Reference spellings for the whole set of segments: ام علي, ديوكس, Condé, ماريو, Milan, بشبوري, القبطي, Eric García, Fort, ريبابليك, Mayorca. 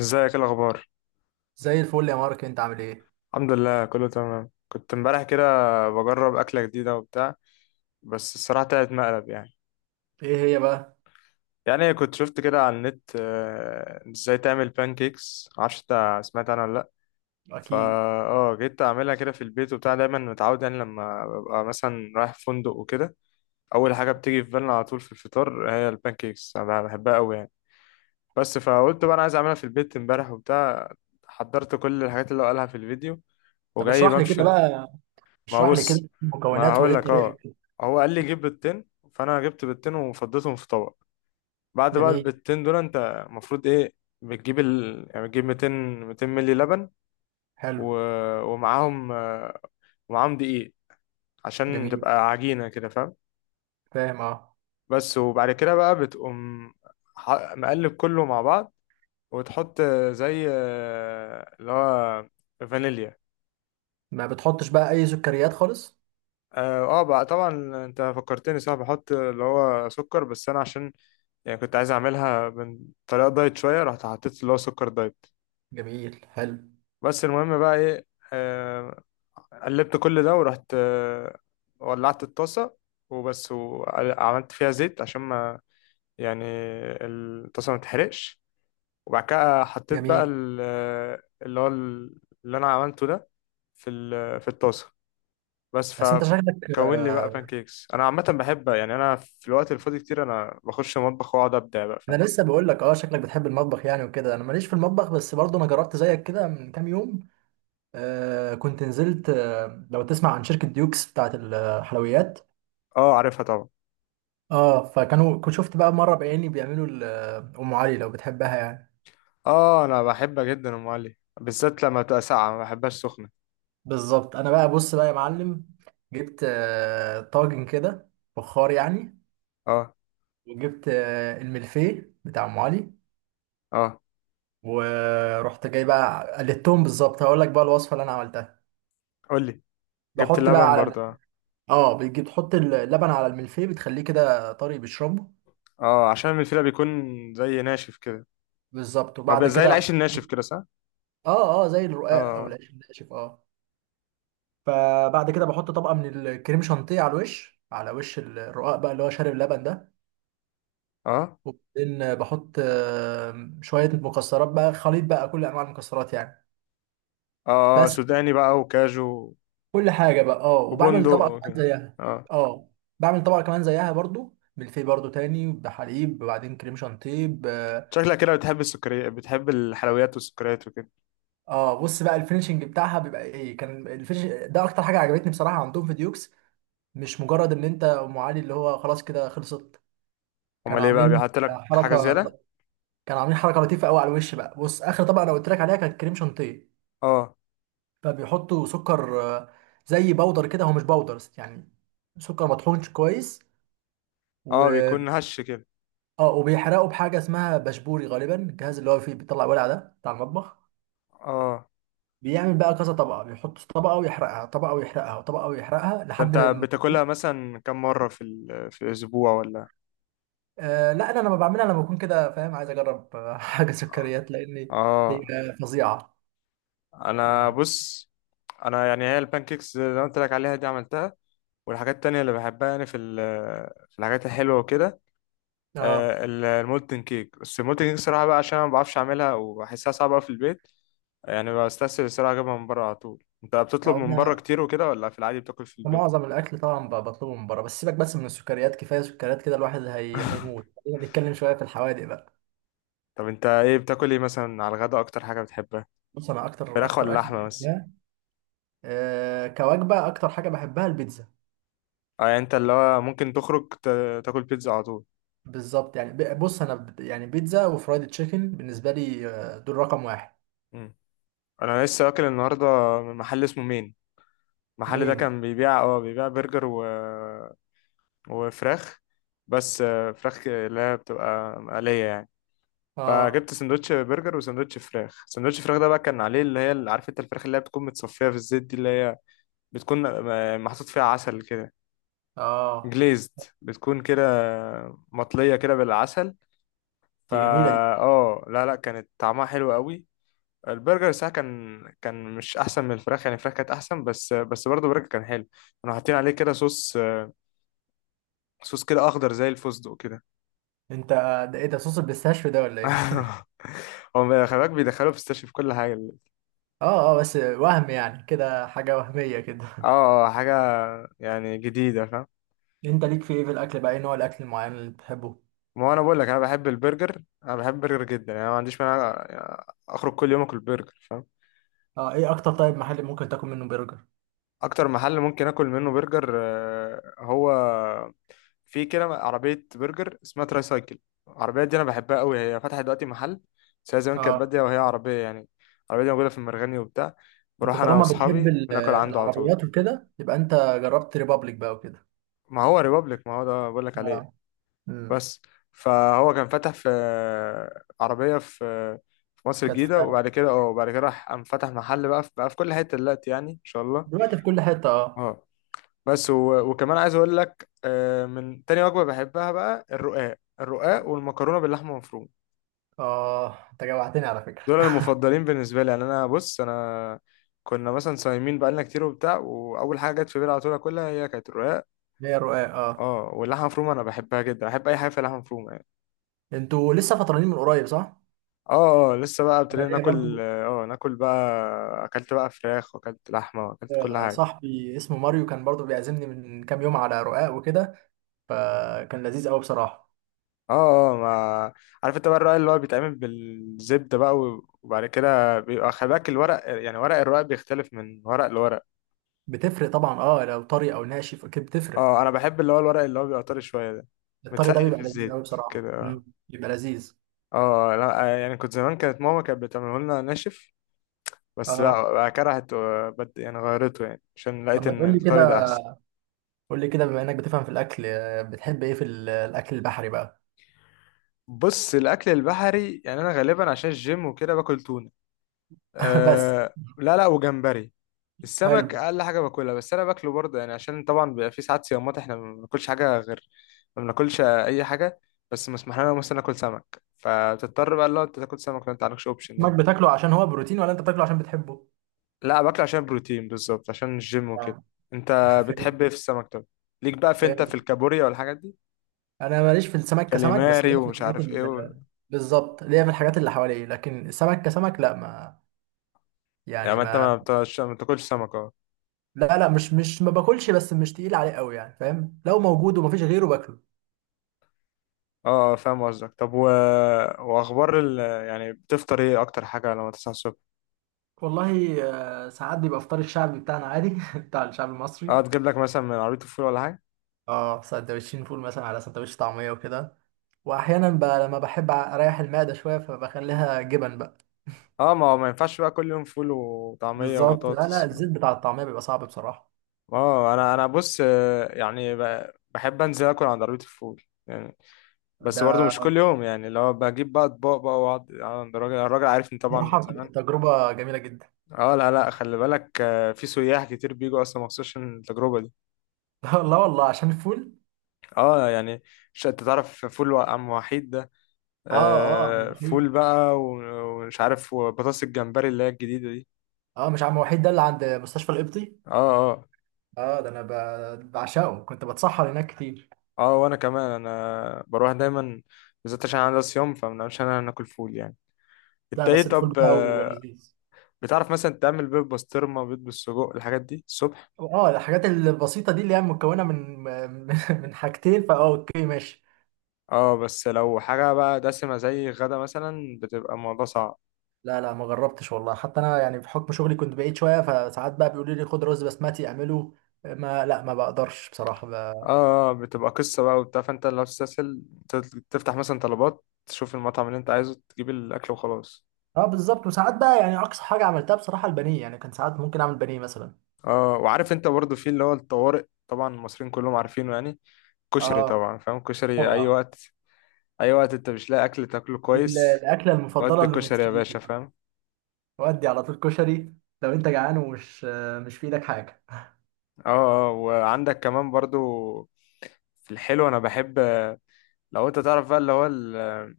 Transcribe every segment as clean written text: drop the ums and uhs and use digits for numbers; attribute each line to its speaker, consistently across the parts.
Speaker 1: ازيك ايه الاخبار؟
Speaker 2: زي الفل يا مارك، انت عامل ايه؟
Speaker 1: الحمد لله كله تمام. كنت امبارح كده بجرب اكله جديده وبتاع. بس الصراحه طلعت مقلب يعني.
Speaker 2: ايه هي بقى؟
Speaker 1: يعني كنت شفت كده على النت، ازاي تعمل بانكيكس. معرفش انت سمعت عنها ولا لا؟ فا
Speaker 2: اكيد.
Speaker 1: اه جيت اعملها كده في البيت وبتاع. دايما متعود يعني لما ببقى مثلا رايح فندق وكده، اول حاجه بتيجي في بالنا على طول في الفطار هي البانكيكس. انا بحبها قوي يعني. بس فقلت بقى انا عايز اعملها في البيت امبارح وبتاع. حضرت كل الحاجات اللي هو قالها في الفيديو
Speaker 2: طب
Speaker 1: وجاي
Speaker 2: اشرح لي كده
Speaker 1: بمشي.
Speaker 2: بقى،
Speaker 1: ما هو
Speaker 2: اشرح لي
Speaker 1: بص،
Speaker 2: كده
Speaker 1: ما
Speaker 2: المكونات وايه
Speaker 1: هقول لك. اه،
Speaker 2: الطريقة.
Speaker 1: هو قال لي جيب بيضتين. فانا جبت بيضتين وفضيتهم في طبق. بعد بقى
Speaker 2: جميل.
Speaker 1: البيضتين دول انت المفروض ايه؟ بتجيب يعني بتجيب 200 مللي لبن و...
Speaker 2: حلو.
Speaker 1: ومعاهم، ومعاهم دقيق عشان
Speaker 2: جميل.
Speaker 1: تبقى عجينة كده فاهم.
Speaker 2: فاهم اه.
Speaker 1: بس وبعد كده بقى بتقوم مقلب كله مع بعض. وتحط، زي، اللي هو فانيليا.
Speaker 2: ما بتحطش بقى اي سكريات خالص؟
Speaker 1: اه، بقى طبعا. انت فكرتني صح، بحط اللي هو سكر. بس انا عشان يعني كنت عايز اعملها من طريقه دايت شويه، رحت حطيت اللي هو سكر دايت.
Speaker 2: جميل. حلو.
Speaker 1: بس المهم بقى ايه، آه، قلبت كل ده ورحت، ولعت الطاسه. وبس وعملت فيها زيت عشان ما يعني الطاسه ما تتحرقش. وبعد كده حطيت بقى
Speaker 2: جميل.
Speaker 1: اللي هو اللي انا عملته ده في في الطاسه. بس
Speaker 2: بس انت شكلك،
Speaker 1: فكون لي بقى بانكيكس. انا عامه بحب يعني، انا في الوقت الفاضي كتير انا بخش المطبخ واقعد ابدع بقى فاهم.
Speaker 2: انا لسه بقول لك اه شكلك بتحب المطبخ يعني وكده. انا ماليش في المطبخ، بس برضه انا جربت زيك كده من كام يوم. آه كنت نزلت، آه لو تسمع عن شركة ديوكس بتاعت الحلويات.
Speaker 1: اه عارفها طبعا.
Speaker 2: اه فكانوا، كنت شفت بقى مرة بعيني بيعملوا ام علي لو بتحبها يعني.
Speaker 1: اه انا بحبها جدا ام علي، بالذات لما تبقى ساقعه، ما بحبهاش سخنه.
Speaker 2: بالظبط. انا بقى بص بقى يا معلم، جبت طاجن كده، فخار يعني.
Speaker 1: اه
Speaker 2: وجبت الملفيه بتاع ام علي.
Speaker 1: اه.
Speaker 2: ورحت جاي بقى قلدتهم بالظبط، هقول لك بقى الوصفه اللي انا عملتها.
Speaker 1: قول لي. جبت
Speaker 2: بحط بقى
Speaker 1: اللبن
Speaker 2: على
Speaker 1: برضه
Speaker 2: الم-
Speaker 1: اه.
Speaker 2: اه، بتجيب تحط اللبن على الملفيه بتخليه كده طري بيشربه.
Speaker 1: عشان الفيلة بيكون زي ناشف كده.
Speaker 2: بالظبط.
Speaker 1: هو بيبقى زي العيش الناشف كده صح.
Speaker 2: اه اه زي الرقاق او
Speaker 1: اه
Speaker 2: العيش الناشف اه. فبعد كده بحط طبقه من الكريم شانتيه على الوش، على وش الرقاق بقى اللي هو شارب اللبن ده.
Speaker 1: اه
Speaker 2: وبعدين بحط شوية مكسرات بقى، خليط بقى كل أنواع المكسرات يعني.
Speaker 1: اه،
Speaker 2: بس.
Speaker 1: سوداني بقى وكاجو
Speaker 2: كل حاجة بقى اه،
Speaker 1: وبندق
Speaker 2: وبعمل طبقة كمان
Speaker 1: وكده.
Speaker 2: زيها.
Speaker 1: اه.
Speaker 2: اه. بعمل طبقة كمان زيها برضو، بالفي برضو تاني بحليب، وبعدين كريم شانتيه ب-.
Speaker 1: شكلك كده بتحب السكريات، بتحب الحلويات والسكريات وكده.
Speaker 2: اه بص بقى، الفينشنج بتاعها بيبقى ايه، كان الفينش ده اكتر حاجة عجبتني بصراحة عندهم في ديوكس. مش مجرد ان انت ام علي اللي هو خلاص كده خلصت،
Speaker 1: امال
Speaker 2: كانوا
Speaker 1: ايه بقى؟
Speaker 2: عاملين
Speaker 1: بيحط لك حاجه
Speaker 2: حركة.
Speaker 1: زياده.
Speaker 2: كانوا عاملين حركة لطيفة قوي على الوش بقى. بص، اخر طبقة انا قلت لك عليها كانت كريم شانتيه،
Speaker 1: اه
Speaker 2: فبيحطوا سكر زي بودر كده، هو مش بودر يعني، سكر مطحونش كويس. و
Speaker 1: اه بيكون هش كده.
Speaker 2: اه، وبيحرقوا بحاجه اسمها بشبوري غالبا، الجهاز اللي هو فيه بيطلع ولع ده بتاع المطبخ.
Speaker 1: اه.
Speaker 2: بيعمل بقى كذا طبقه، بيحط طبقه ويحرقها، طبقه ويحرقها، وطبقه ويحرقها،
Speaker 1: ده
Speaker 2: لحد
Speaker 1: انت
Speaker 2: ما.
Speaker 1: بتاكلها مثلا كم مره في في الاسبوع ولا؟
Speaker 2: آه لا، انا لما بعملها لما بكون كده فاهم عايز اجرب حاجه
Speaker 1: اه.
Speaker 2: سكريات، لان هي
Speaker 1: آه.
Speaker 2: فظيعه
Speaker 1: انا
Speaker 2: يعني.
Speaker 1: بص، انا يعني هي البانكيكس اللي انا قلت لك عليها دي عملتها. والحاجات التانية اللي بحبها يعني، في في الحاجات الحلوة وكده،
Speaker 2: اه.
Speaker 1: المولتن كيك. بس المولتن كيك صراحة بقى، عشان أنا ما بعرفش أعملها وبحسها صعبة أوي في البيت، يعني بستسهل الصراحة أجيبها من بره على طول. أنت بتطلب من بره كتير وكده ولا في العادي بتاكل في البيت؟
Speaker 2: معظم الاكل طبعا بطلبه من بره. بس سيبك بس من السكريات، كفايه سكريات كده الواحد هيموت. خلينا نتكلم شويه في الحوادق بقى.
Speaker 1: طب أنت إيه بتاكل إيه مثلا على الغدا، أكتر حاجة بتحبها؟
Speaker 2: بص انا اكتر
Speaker 1: فراخ
Speaker 2: اكتر
Speaker 1: ولا
Speaker 2: اكل
Speaker 1: لحمة بس؟
Speaker 2: بحبها، أه كوجبه اكتر حاجه بحبها البيتزا.
Speaker 1: أه، يعني أنت اللي هو ممكن تخرج تاكل بيتزا على طول.
Speaker 2: بالظبط يعني، بص انا يعني بيتزا وفرايد تشيكن بالنسبه لي، دول رقم واحد.
Speaker 1: مم. أنا لسه واكل النهاردة من محل اسمه مين. المحل ده
Speaker 2: مين؟
Speaker 1: كان بيبيع برجر وفراخ. بس، فراخ اللي هي بتبقى مقلية يعني.
Speaker 2: اه
Speaker 1: فجبت سندوتش برجر وسندوتش فراخ. سندوتش فراخ ده بقى كان عليه اللي هي، اللي عارف انت الفراخ اللي هي بتكون متصفية في الزيت دي، اللي هي بتكون، محطوط فيها عسل كده.
Speaker 2: اه.
Speaker 1: جليزد. بتكون كده مطلية كده بالعسل.
Speaker 2: دي
Speaker 1: فا
Speaker 2: جميله دي.
Speaker 1: اه لا لا كانت طعمها حلو قوي. البرجر ساعة كان مش احسن من الفراخ يعني، الفراخ كانت احسن. بس برضه البرجر كان حلو. كانوا حاطين عليه كده صوص. صوص كده اخضر زي الفستق كده.
Speaker 2: انت ده ايه ده، صوص البيستاشيو ده ولا ايه؟
Speaker 1: هو خلي بالك بيدخلوا فيستاشيو في كل حاجه.
Speaker 2: اه اه، بس وهم يعني كده، حاجه وهميه
Speaker 1: اه،
Speaker 2: كده.
Speaker 1: حاجه يعني جديده فاهم.
Speaker 2: انت ليك في ايه في الاكل بقى، ايه نوع الاكل المعين اللي بتحبه؟
Speaker 1: ما هو انا بقول لك، انا بحب البرجر، انا بحب البرجر جدا يعني. أنا ما عنديش مانع يعني اخرج كل يوم اكل برجر فاهم.
Speaker 2: اه، ايه اكتر طيب محل ممكن تاكل منه برجر؟
Speaker 1: اكتر محل ممكن اكل منه برجر، هو في كده عربيه برجر اسمها تراي سايكل. العربيه دي انا بحبها قوي. هي فتحت دلوقتي محل، بس هي زمان كانت
Speaker 2: اه.
Speaker 1: باديه وهي عربيه يعني. العربيه دي موجوده في المرغني وبتاع.
Speaker 2: انت
Speaker 1: بروح انا
Speaker 2: طالما بتحب
Speaker 1: واصحابي بناكل عنده على طول.
Speaker 2: العربيات وكده، يبقى انت جربت ريبابليك بقى وكده.
Speaker 1: ما هو ريبابليك، ما هو ده بقول لك
Speaker 2: اه.
Speaker 1: عليه.
Speaker 2: امم.
Speaker 1: بس فهو كان فتح في عربية في في مصر
Speaker 2: كانت في،
Speaker 1: الجديدة، وبعد كده اه وبعد كده راح قام فتح محل بقى في كل حتة دلوقتي يعني إن شاء الله.
Speaker 2: دلوقتي في كل حته اه.
Speaker 1: اه بس، وكمان عايز أقول لك، من تاني وجبة بحبها بقى الرقاق. الرقاق والمكرونة باللحمة المفرومة،
Speaker 2: اه انت جوعتني على فكره.
Speaker 1: دول المفضلين بالنسبة لي يعني. أنا بص، أنا كنا مثلا صايمين بقالنا كتير وبتاع، وأول حاجة جت في بالي على طول أكلها هي كانت الرقاق.
Speaker 2: هي رقاق اه.
Speaker 1: اه واللحمة المفرومة أنا بحبها جدا، بحب أي حاجة فيها لحمة مفرومة.
Speaker 2: انتوا لسه فطرانين من قريب صح؟
Speaker 1: اه اه، لسه بقى
Speaker 2: انا
Speaker 1: ابتدينا
Speaker 2: ليا
Speaker 1: ناكل.
Speaker 2: برضو
Speaker 1: اه، ناكل بقى اكلت بقى فراخ واكلت لحمه واكلت كل حاجه.
Speaker 2: صاحبي اسمه ماريو كان برضو بيعزمني من كام يوم على رقاق وكده، فكان لذيذ قوي بصراحه.
Speaker 1: اه اه. ما عارف انت بقى الرق اللي هو بيتعمل بالزبده بقى، وبعد كده بيبقى خلي بالك الورق يعني. ورق الرق بيختلف من ورق لورق.
Speaker 2: بتفرق طبعا اه، لو طري او ناشف اكيد بتفرق.
Speaker 1: اه اه انا بحب اللي هو الورق اللي هو بيبقى طري شويه ده،
Speaker 2: الطري ده
Speaker 1: متسقي في
Speaker 2: بيبقى لذيذ قوي
Speaker 1: الزيت كده
Speaker 2: بصراحه،
Speaker 1: اه.
Speaker 2: بيبقى لذيذ.
Speaker 1: اه لا، يعني كنت زمان كانت ماما كانت بتعمله لنا ناشف، بس
Speaker 2: اه.
Speaker 1: لا بقى كرهت وبد يعني غيرته يعني عشان
Speaker 2: طب
Speaker 1: لقيت
Speaker 2: ما
Speaker 1: ان
Speaker 2: تقول لي
Speaker 1: الطري ده
Speaker 2: كده،
Speaker 1: احسن.
Speaker 2: قول لي كده بما انك بتفهم في الاكل، بتحب ايه في الاكل البحري بقى؟
Speaker 1: بص الاكل البحري يعني انا غالبا عشان الجيم وكده باكل تونه.
Speaker 2: بس.
Speaker 1: أه لا لا وجمبري. السمك
Speaker 2: حلو.
Speaker 1: اقل حاجه باكلها، بس انا باكله برضه يعني عشان طبعا بيبقى في ساعات صيامات احنا ما بناكلش حاجه غير، ما بناكلش اي حاجه. بس مسموح لنا مثلا ناكل سمك، فبتضطر بقى لو انت تاكل سمك لو انت عندكش اوبشن
Speaker 2: سمك
Speaker 1: يعني.
Speaker 2: بتاكله عشان هو بروتين ولا انت بتاكله عشان بتحبه؟
Speaker 1: لا باكله عشان بروتين بالظبط عشان الجيم وكده.
Speaker 2: آه.
Speaker 1: انت
Speaker 2: فهمت.
Speaker 1: بتحب ايه في السمك طب؟ ليك بقى في، انت
Speaker 2: فهمت.
Speaker 1: في الكابوريا والحاجات دي،
Speaker 2: انا ماليش في السمك كسمك، بس
Speaker 1: كاليماري
Speaker 2: ليا في
Speaker 1: ومش
Speaker 2: الحاجات
Speaker 1: عارف ايه
Speaker 2: ال-. بالظبط، ليا في الحاجات اللي حواليه، لكن السمك كسمك لا، ما
Speaker 1: يعني
Speaker 2: يعني
Speaker 1: ما انت
Speaker 2: ما.
Speaker 1: ما بتاكلش سمك.
Speaker 2: لا لا، مش مش ما باكلش، بس مش تقيل عليه قوي يعني فاهم، لو موجود ومفيش غيره باكله.
Speaker 1: اه اه فاهم قصدك. طب واخبار يعني بتفطر ايه اكتر حاجه لما تصحى الصبح؟
Speaker 2: والله، ساعات بيبقى فطار الشعبي بتاعنا عادي بتاع الشعب المصري.
Speaker 1: اه تجيب لك مثلا من عربيه الفول ولا حاجه.
Speaker 2: اه سندوتشين فول مثلا، على سندوتش طعميه وكده. واحيانا بقى لما بحب اريح المعده شويه فبخليها جبن بقى.
Speaker 1: اه ما هو ما ينفعش بقى كل يوم فول وطعميه
Speaker 2: بالظبط، لا لا،
Speaker 1: وبطاطس.
Speaker 2: الزيت بتاع الطعميه بيبقى صعب بصراحه.
Speaker 1: اه انا بص، يعني بحب انزل اكل عند عربيه الفول يعني. بس برضه
Speaker 2: ده
Speaker 1: مش كل يوم يعني، لو بجيب بقى اطباق بقى واقعد، عند الراجل، الراجل عارفني طبعا
Speaker 2: بصراحه
Speaker 1: من زمان.
Speaker 2: بتبقى تجربه جميله جدا.
Speaker 1: اه لا لا خلي بالك، في سياح كتير بيجوا اصلا مخصوص عشان التجربه دي.
Speaker 2: لا والله عشان الفول.
Speaker 1: اه يعني مش انت تعرف فول عم وحيد ده،
Speaker 2: اه اه عم
Speaker 1: آه فول
Speaker 2: وحيد.
Speaker 1: بقى ومش عارف وبطاطس الجمبري اللي هي الجديدة دي.
Speaker 2: اه مش عم وحيد ده اللي عند مستشفى القبطي؟
Speaker 1: اه اه
Speaker 2: اه، ده انا بعشقه، كنت بتسحر هناك كتير.
Speaker 1: اه وانا كمان انا بروح دايما، بالذات عشان انا صيام فمنعرفش انا ناكل فول يعني. انت
Speaker 2: لا،
Speaker 1: ايه
Speaker 2: بس الفول
Speaker 1: طب؟
Speaker 2: بتاعه لذيذ.
Speaker 1: بتعرف مثلا تعمل بيض بسطرمة بيض بالسجق الحاجات دي الصبح؟
Speaker 2: اه، الحاجات البسيطه دي اللي هي مكونه من من من حاجتين، فاه اوكي ماشي.
Speaker 1: اه، بس لو حاجة بقى دسمة زي غدا مثلا، بتبقى الموضوع صعب.
Speaker 2: لا لا ما جربتش والله، حتى انا يعني بحكم شغلي كنت بعيد شويه، فساعات بقى بيقولوا لي خد رز بسمتي اعمله. ما لا ما بقدرش بصراحه ب...
Speaker 1: اه، بتبقى قصة بقى وبتاع، فانت لو تستسهل تفتح مثلا طلبات تشوف المطعم اللي انت عايزه تجيب الاكل وخلاص.
Speaker 2: اه بالظبط. وساعات بقى يعني اقصى حاجه عملتها بصراحه البانيه يعني، كان ساعات ممكن اعمل بانيه مثلا.
Speaker 1: اه وعارف انت برضو في اللي هو الطوارئ، طبعا المصريين كلهم عارفينه يعني، كشري.
Speaker 2: اه
Speaker 1: طبعا فاهم كشري اي
Speaker 2: طبعا.
Speaker 1: وقت، اي وقت انت مش لاقي اكل تاكله
Speaker 2: دي
Speaker 1: كويس،
Speaker 2: الاكله المفضله
Speaker 1: ودي كشري يا
Speaker 2: للمصريين.
Speaker 1: باشا فاهم.
Speaker 2: ودي على طول كشري، لو انت جعان ومش، مش في ايدك حاجه.
Speaker 1: اه اه وعندك كمان برضو في الحلو انا بحب، لو انت تعرف بقى اللي هو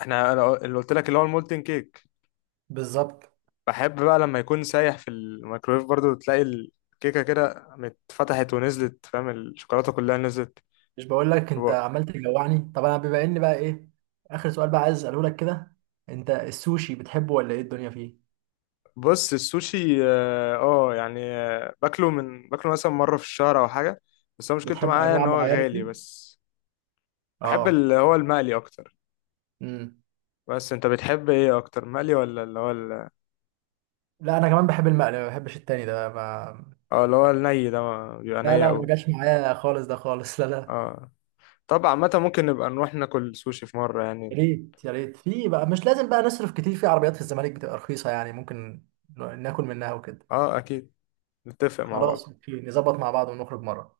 Speaker 1: احنا أنا اللي قلت لك اللي هو المولتن كيك.
Speaker 2: بالظبط.
Speaker 1: بحب بقى لما يكون سايح في الميكرويف برضو، تلاقي الكيكه كده اتفتحت ونزلت فاهم، الشوكولاته كلها نزلت.
Speaker 2: مش بقول لك
Speaker 1: في
Speaker 2: انت
Speaker 1: بقك.
Speaker 2: عمال تجوعني. طب انا بما اني بقى ايه، اخر سؤال بقى عايز اساله لك كده، انت السوشي بتحبه ولا ايه الدنيا فيه؟
Speaker 1: بص السوشي اه، يعني، باكله باكله مثلا مرة في الشهر او حاجة. بس هو مشكلته
Speaker 2: بتحب
Speaker 1: معايا ان
Speaker 2: انواع
Speaker 1: هو
Speaker 2: معينه
Speaker 1: غالي
Speaker 2: فيه؟
Speaker 1: بس. بحب
Speaker 2: اه.
Speaker 1: اللي هو المقلي اكتر.
Speaker 2: امم.
Speaker 1: بس انت بتحب ايه اكتر، مقلي ولا اللي هو
Speaker 2: لا انا كمان بحب المقلي، ما بحبش التاني ده ما.
Speaker 1: اه اللي هو الني ده بيبقى
Speaker 2: لا
Speaker 1: ني
Speaker 2: لا
Speaker 1: قوي.
Speaker 2: ما جاش معايا خالص ده خالص لا لا.
Speaker 1: اه طبعا متى ممكن نبقى نروح ناكل سوشي في مرة
Speaker 2: يا
Speaker 1: يعني.
Speaker 2: ريت يا ريت، في بقى مش لازم بقى نصرف كتير، في عربيات في الزمالك بتبقى رخيصة يعني ممكن ناكل منها وكده.
Speaker 1: اه اكيد نتفق مع
Speaker 2: خلاص
Speaker 1: بعض.
Speaker 2: اوكي، نظبط مع بعض ونخرج مرة.